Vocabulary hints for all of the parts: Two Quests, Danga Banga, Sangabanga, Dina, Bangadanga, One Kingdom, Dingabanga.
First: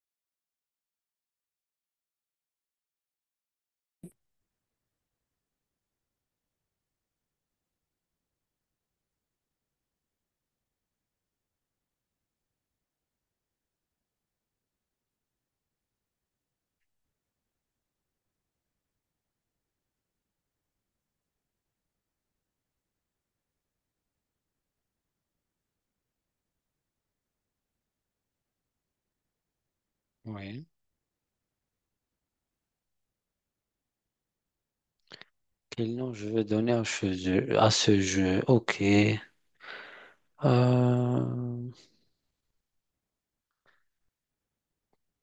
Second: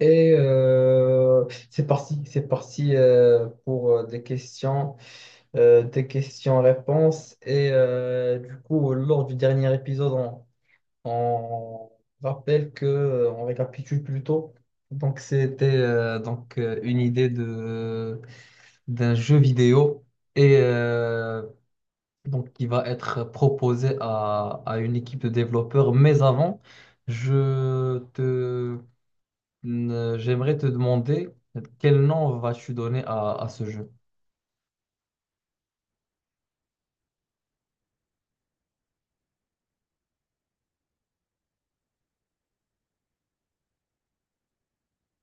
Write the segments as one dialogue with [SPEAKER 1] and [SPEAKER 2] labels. [SPEAKER 1] Et euh, c'est parti, pour des des questions-réponses. Du coup, lors du dernier épisode, on rappelle que, on récapitule plutôt. Donc, c'était une idée de d'un jeu vidéo et euh, donc qui va être proposé à une équipe de développeurs. Mais avant, je te j'aimerais te
[SPEAKER 2] Oui.
[SPEAKER 1] demander quel nom vas-tu donner à ce jeu.
[SPEAKER 2] Quel nom je vais donner à ce jeu? À ce jeu? Ok. Euh,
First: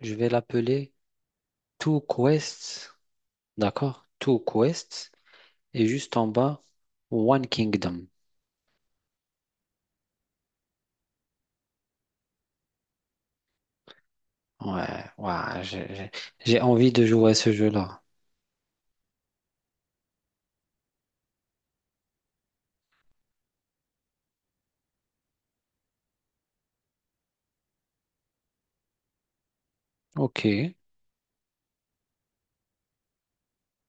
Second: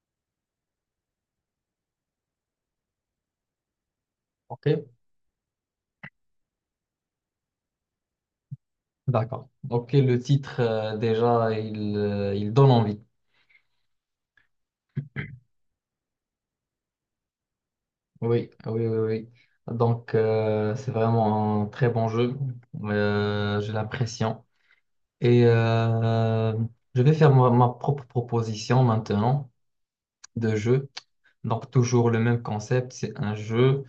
[SPEAKER 2] je vais l'appeler Two Quests. D'accord? Two
[SPEAKER 1] Ok?
[SPEAKER 2] Quests. Et juste en bas, One Kingdom.
[SPEAKER 1] D'accord. Ok, le titre, déjà, il donne envie.
[SPEAKER 2] Ouais, ouais, j'ai envie de jouer à ce jeu-là.
[SPEAKER 1] Oui, oui, oui, oui. Donc, c'est vraiment un très bon jeu. J'ai l'impression. Et euh, je vais faire ma propre proposition maintenant
[SPEAKER 2] Ok.
[SPEAKER 1] de jeu. Donc, toujours le même concept. C'est un jeu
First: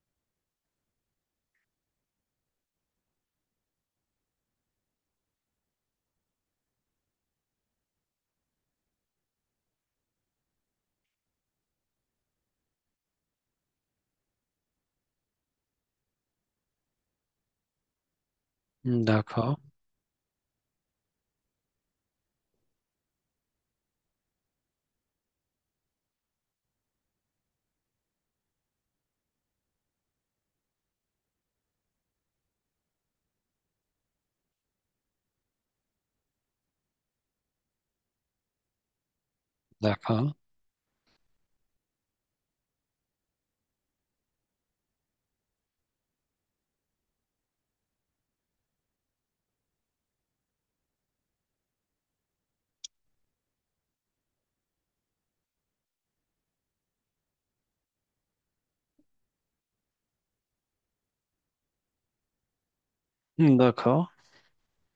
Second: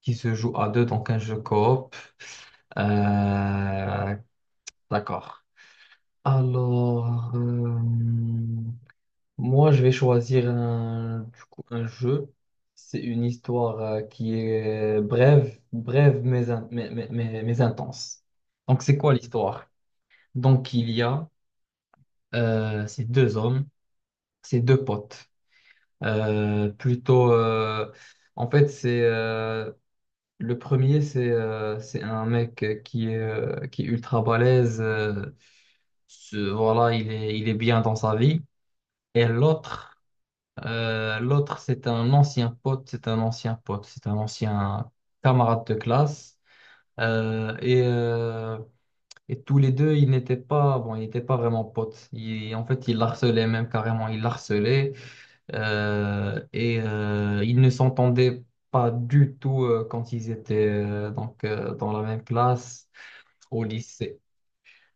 [SPEAKER 1] qui se joue à deux, donc un jeu coop. Euh, d'accord. Alors, euh, Moi, je vais choisir un jeu. C'est une histoire qui est brève mais intense. Donc, c'est quoi
[SPEAKER 2] D'accord.
[SPEAKER 1] l'histoire? Donc, il y a ces deux hommes, ces deux potes. Plutôt, en fait, c'est Le premier, c'est un mec qui est ultra balèze. Voilà, il est bien dans sa vie. Et l'autre,
[SPEAKER 2] D'accord.
[SPEAKER 1] c'est un ancien pote, c'est un ancien pote, c'est un ancien camarade de classe. Euh, et, euh, et tous les deux, ils n'étaient pas vraiment potes. Ils l'harcelaient même ils l'harcelaient. Ils ne s'entendaient pas du tout quand ils étaient dans la même classe au
[SPEAKER 2] D'accord.
[SPEAKER 1] lycée.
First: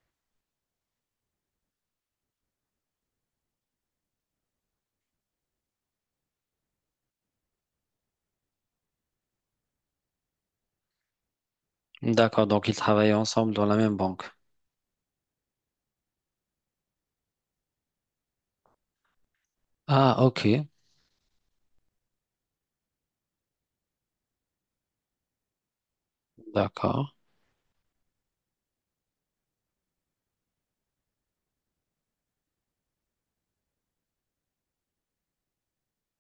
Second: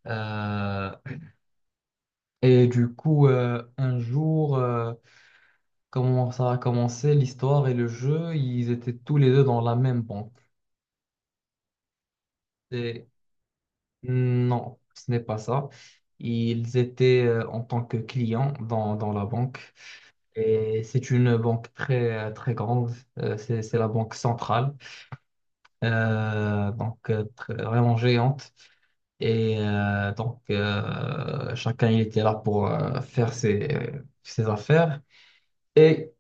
[SPEAKER 1] Euh, un jour... comment ça a commencé, l'histoire et le jeu, ils étaient tous les deux dans la même banque.
[SPEAKER 2] D'accord. Donc, ils
[SPEAKER 1] Et
[SPEAKER 2] travaillent ensemble dans la même banque.
[SPEAKER 1] non, ce n'est pas ça. Ils étaient en tant que clients dans la banque.
[SPEAKER 2] Ah, ok.
[SPEAKER 1] Et c'est une banque très, très grande. C'est la banque centrale.
[SPEAKER 2] D'accord.
[SPEAKER 1] Vraiment géante. Chacun, il était là pour faire ses affaires. Et,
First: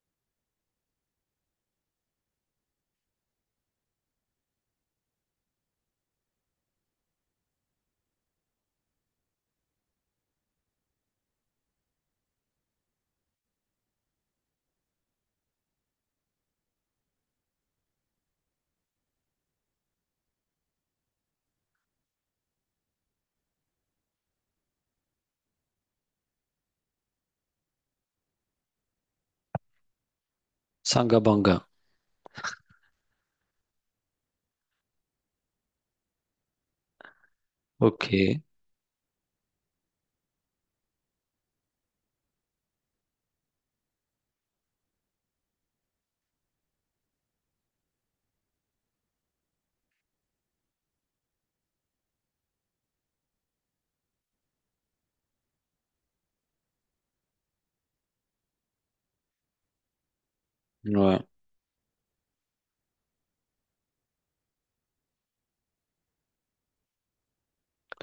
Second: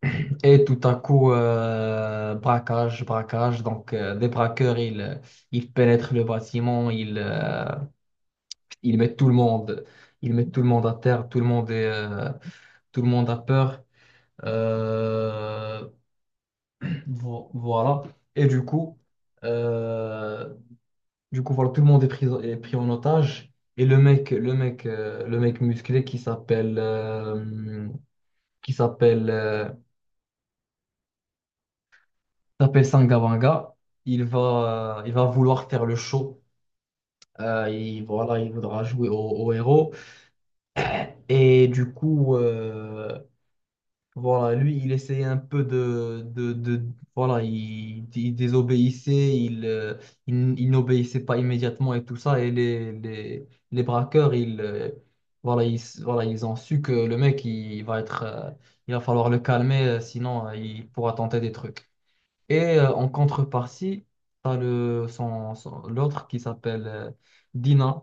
[SPEAKER 1] et tout à coup, braquage. Donc, des braqueurs, ils pénètrent le bâtiment, ils mettent tout le monde, ils mettent tout le monde à terre, tout le monde a peur. Euh, voilà. Et du coup, euh, voilà, tout le monde est pris en otage. Et le mec musclé qui s'appelle
[SPEAKER 2] Sangabanga.
[SPEAKER 1] s'appelle Sangabanga. Il va vouloir faire le show.
[SPEAKER 2] Ok.
[SPEAKER 1] Il voudra jouer au héros. Et du coup, voilà, lui, il essayait un peu voilà, il désobéissait, il n'obéissait pas immédiatement et tout ça. Et les braqueurs, voilà, ils ont su que le mec, il va falloir le calmer, sinon, il pourra
[SPEAKER 2] Ouais.
[SPEAKER 1] tenter des trucs. En contrepartie, t'as l'autre qui s'appelle Dina.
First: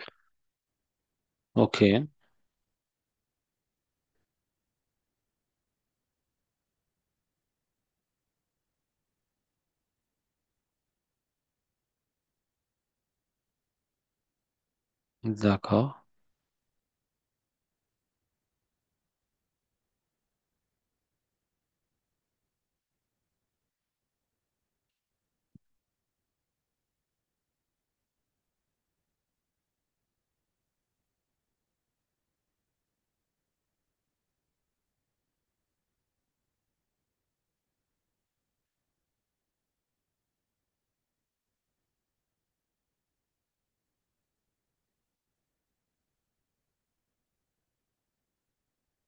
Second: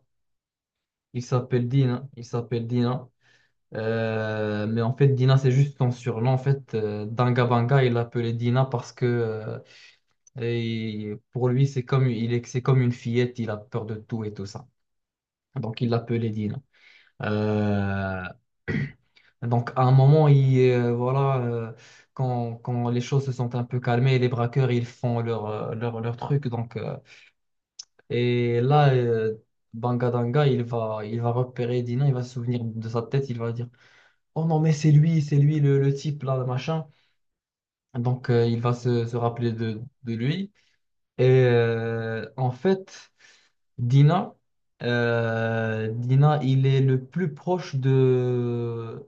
[SPEAKER 2] Ok.
[SPEAKER 1] Il s'appelle Dina. Mais en fait, Dina, c'est juste son surnom. En fait, Dangabanga, il l'appelait Dina parce que et pour lui, c'est comme une fillette. Il a peur de tout et tout ça. Donc, il
[SPEAKER 2] D'accord.
[SPEAKER 1] l'appelait Dina. Euh, à un moment, quand les choses se sont un peu calmées, les braqueurs, ils font leur truc. Et là, euh, Bangadanga, il va repérer Dina, il va se souvenir de sa tête, il va dire, oh non, mais c'est lui le type là, le machin. Donc, il va se rappeler de lui. Et euh, en fait, Dina, Dina, il est le plus proche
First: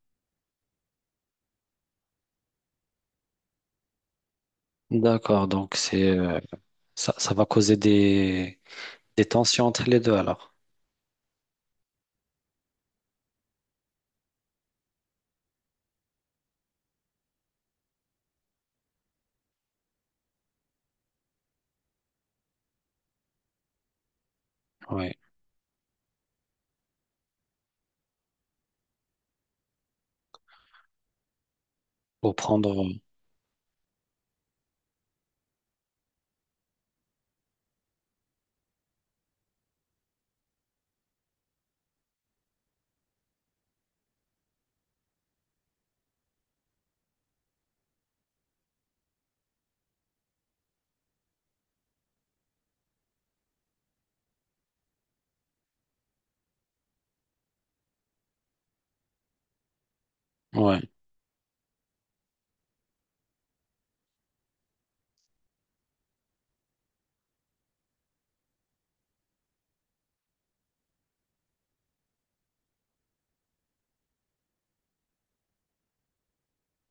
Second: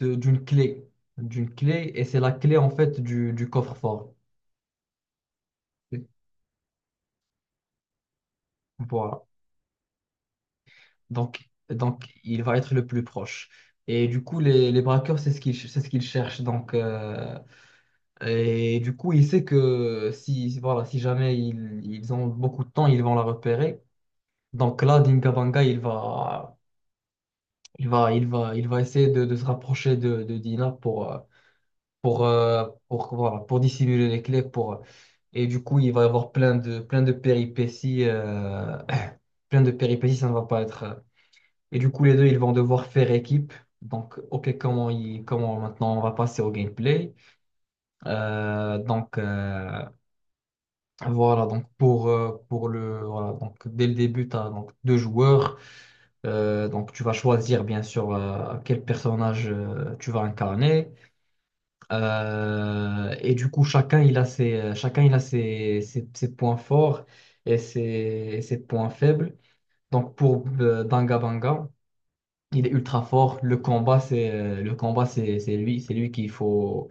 [SPEAKER 1] de- d'une clé, d'une clé, et c'est la clé en fait du coffre-fort.
[SPEAKER 2] D'accord, donc c'est ça, ça va causer
[SPEAKER 1] Voilà.
[SPEAKER 2] des tensions entre les deux alors.
[SPEAKER 1] Donc, il va être le plus proche. Et du coup, les braqueurs, c'est ce qu'ils cherchent. Donc, et du coup, il sait que si, voilà, si jamais ils ont beaucoup de temps, ils vont la repérer. Donc là,
[SPEAKER 2] Oui,
[SPEAKER 1] Dingabanga, il va essayer de se rapprocher de Dina pour,
[SPEAKER 2] pour prendre.
[SPEAKER 1] pour dissimuler les clés. Et du coup, il va y avoir plein de péripéties. Plein de péripéties, ça ne va pas être. Et du coup, les deux, ils vont devoir faire équipe. Donc, OK, comment maintenant on va passer au gameplay. Donc, voilà, donc pour le, voilà, Donc dès le début, tu as donc deux joueurs. Donc, tu vas choisir, bien sûr, quel personnage tu vas
[SPEAKER 2] Ouais.
[SPEAKER 1] incarner. Chacun, chacun, il a ses points forts et ses points faibles. Donc, pour Danga Banga, il est ultra fort. Le combat, c'est lui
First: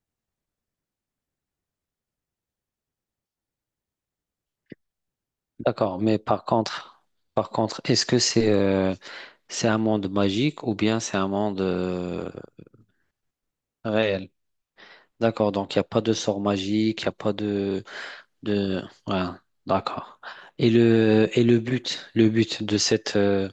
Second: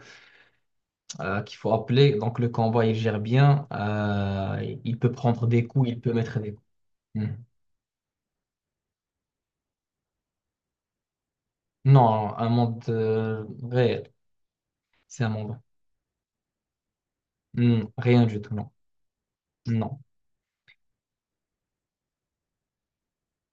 [SPEAKER 1] qu'il faut appeler. Donc le combat, il gère bien. Il peut prendre des coups, il
[SPEAKER 2] D'accord,
[SPEAKER 1] peut
[SPEAKER 2] mais
[SPEAKER 1] mettre des coups. Hmm.
[SPEAKER 2] par contre, est-ce que c'est un monde magique ou bien c'est un monde
[SPEAKER 1] Non, un monde réel,
[SPEAKER 2] réel?
[SPEAKER 1] c'est un
[SPEAKER 2] D'accord,
[SPEAKER 1] monde.
[SPEAKER 2] donc il n'y a pas de sort magique, il n'y a pas de
[SPEAKER 1] Hmm, rien du tout, non,
[SPEAKER 2] de ouais,
[SPEAKER 1] non.
[SPEAKER 2] d'accord. Et le but, le but de cette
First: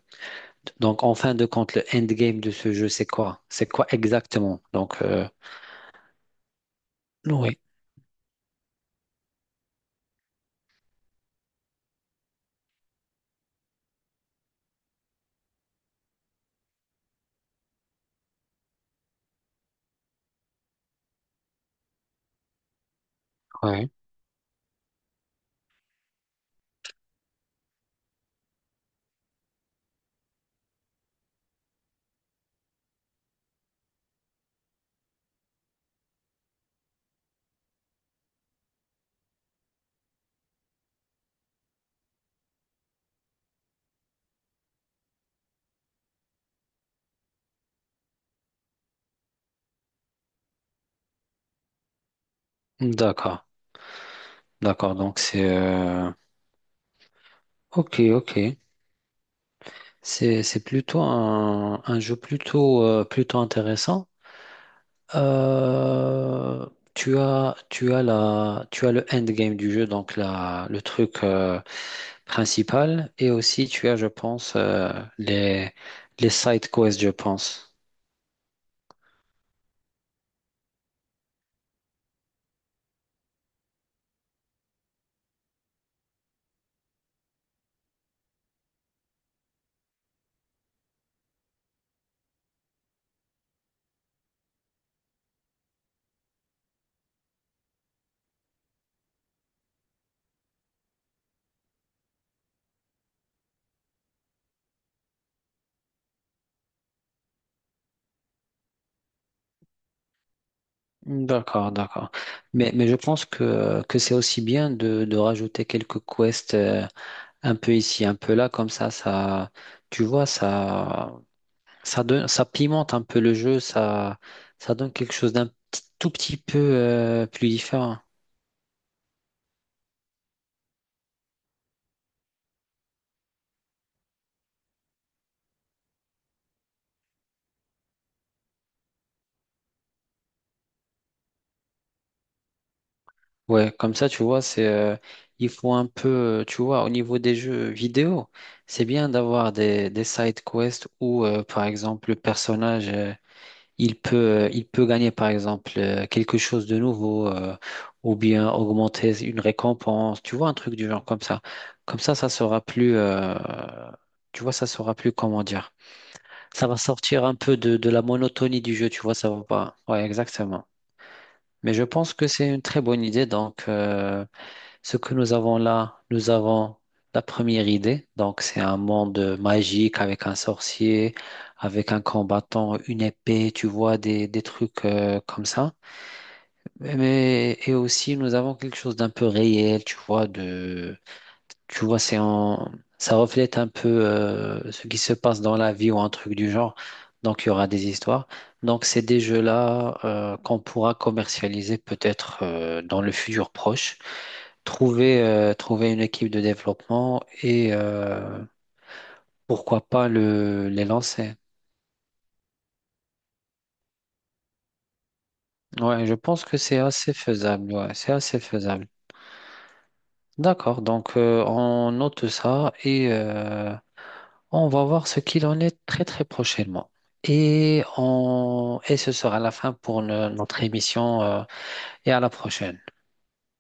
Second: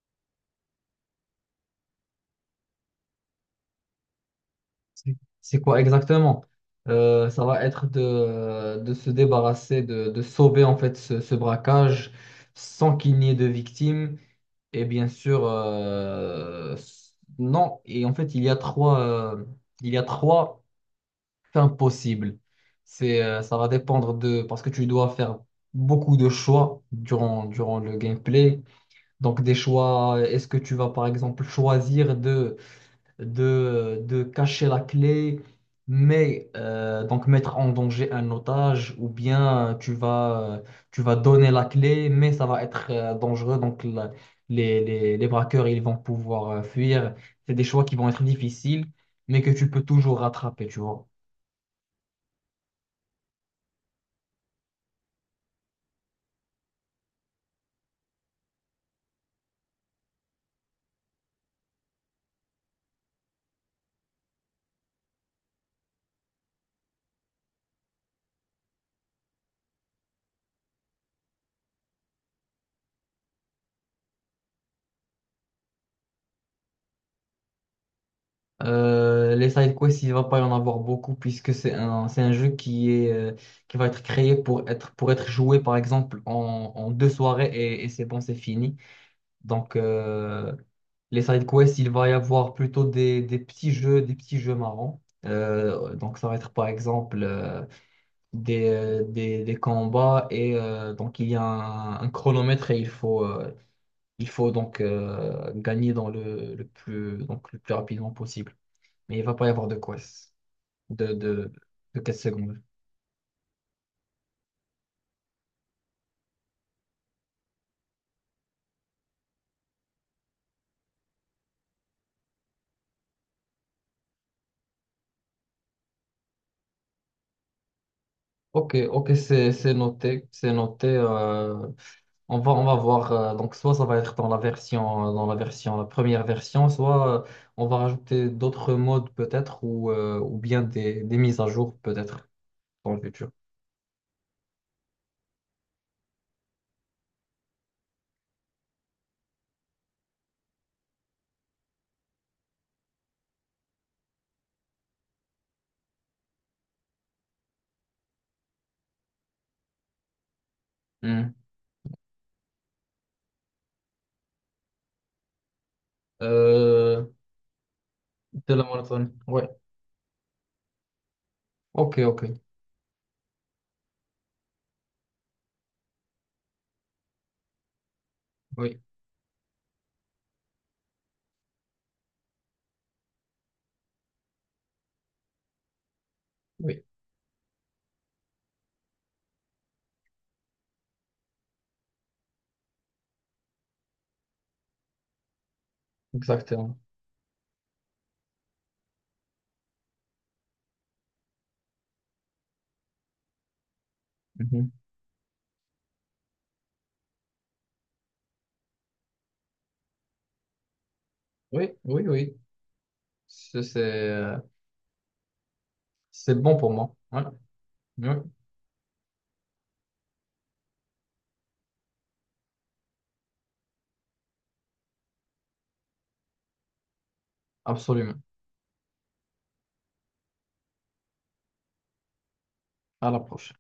[SPEAKER 2] donc en fin de compte, le endgame de ce jeu, c'est quoi? C'est quoi exactement?
[SPEAKER 1] C'est quoi exactement? Ça
[SPEAKER 2] Oui,
[SPEAKER 1] va être de se débarrasser, de sauver en fait ce braquage sans qu'il n'y ait de victimes. Et bien sûr, non. Et en fait, il y a trois fins possibles. C'est, ça va
[SPEAKER 2] oui,
[SPEAKER 1] dépendre de, parce que tu dois faire beaucoup de choix durant le gameplay. Donc, des choix, est-ce que tu vas par exemple choisir de cacher la clé, donc mettre en danger un otage, ou bien tu vas donner la clé, mais ça va être dangereux, les, les braqueurs, ils vont pouvoir fuir. C'est des choix qui vont être difficiles, mais que tu peux toujours rattraper, tu vois.
[SPEAKER 2] d'accord. D'accord, donc c'est ok, ok. C'est plutôt un jeu plutôt plutôt intéressant. Euh, tu as le endgame du jeu, donc la le truc principal, et aussi tu as, je pense, les les side quests, je pense.
[SPEAKER 1] Les side quests, il va pas y en avoir beaucoup puisque c'est un jeu qui va être créé pour être joué par exemple en deux soirées et c'est bon, c'est fini. Donc, les side quests, il va y avoir plutôt des petits jeux marrants. Ça va être par exemple des combats et donc il y a un chronomètre et il faut donc gagner dans le plus rapidement possible. Mais il va pas y avoir de quests, de, de,
[SPEAKER 2] D'accord,
[SPEAKER 1] de
[SPEAKER 2] d'accord.
[SPEAKER 1] quêtes secondaires.
[SPEAKER 2] Mais je pense que c'est aussi bien de rajouter quelques quests un peu ici, un peu là, comme ça, tu vois, ça. Ça donne, ça pimente un peu le jeu, ça donne quelque chose d'un petit- tout petit peu plus différent.
[SPEAKER 1] Ok, ok, c'est noté, c'est noté. On va voir, donc soit ça va être dans la version, la première version, soit on va rajouter d'autres modes peut-être, ou bien des mises à jour peut-être dans le futur.
[SPEAKER 2] Ouais, comme ça, tu vois, c'est, il faut un peu, tu vois, au niveau des jeux vidéo, c'est bien d'avoir des side quests où, par exemple, le personnage, il peut, il peut gagner, par exemple, quelque chose de nouveau, ou bien augmenter une récompense, tu vois, un truc du genre comme
[SPEAKER 1] Hmm.
[SPEAKER 2] ça. Comme ça sera plus, tu vois, ça sera plus, comment dire. Ça va
[SPEAKER 1] Euh,
[SPEAKER 2] sortir un peu de la
[SPEAKER 1] de
[SPEAKER 2] monotonie
[SPEAKER 1] la
[SPEAKER 2] du jeu, tu
[SPEAKER 1] monotone.
[SPEAKER 2] vois, ça va
[SPEAKER 1] Ouais.
[SPEAKER 2] pas. Ouais, exactement. Mais je
[SPEAKER 1] Ok,
[SPEAKER 2] pense
[SPEAKER 1] ok,
[SPEAKER 2] que c'est une très bonne idée. Ce que nous avons là, nous avons la première idée. Donc, c'est un
[SPEAKER 1] oui,
[SPEAKER 2] monde magique avec un sorcier, avec un combattant, une épée, tu vois, des trucs comme ça.
[SPEAKER 1] oui,
[SPEAKER 2] Mais, et aussi, nous avons quelque chose d'un peu réel, tu vois, de tu vois, c'est en... ça reflète un peu ce qui se passe dans la vie ou un truc du genre.
[SPEAKER 1] exactement.
[SPEAKER 2] Donc, il y aura des histoires. Donc, c'est des jeux-là qu'on pourra commercialiser peut-être dans le futur proche.
[SPEAKER 1] Mhm.
[SPEAKER 2] Trouver, trouver une équipe de développement et pourquoi pas le, les lancer.
[SPEAKER 1] Oui, oui, oui, c'est c'est, euh,
[SPEAKER 2] Ouais, je
[SPEAKER 1] c'est
[SPEAKER 2] pense
[SPEAKER 1] bon
[SPEAKER 2] que
[SPEAKER 1] pour
[SPEAKER 2] c'est
[SPEAKER 1] moi.
[SPEAKER 2] assez
[SPEAKER 1] Voilà.
[SPEAKER 2] faisable. Ouais,
[SPEAKER 1] Oui,
[SPEAKER 2] c'est assez faisable. D'accord, donc on note ça et on va voir ce qu'il en est très très prochainement. Et,
[SPEAKER 1] absolument.
[SPEAKER 2] on, et ce sera la fin pour notre émission et à la prochaine.
[SPEAKER 1] À la prochaine.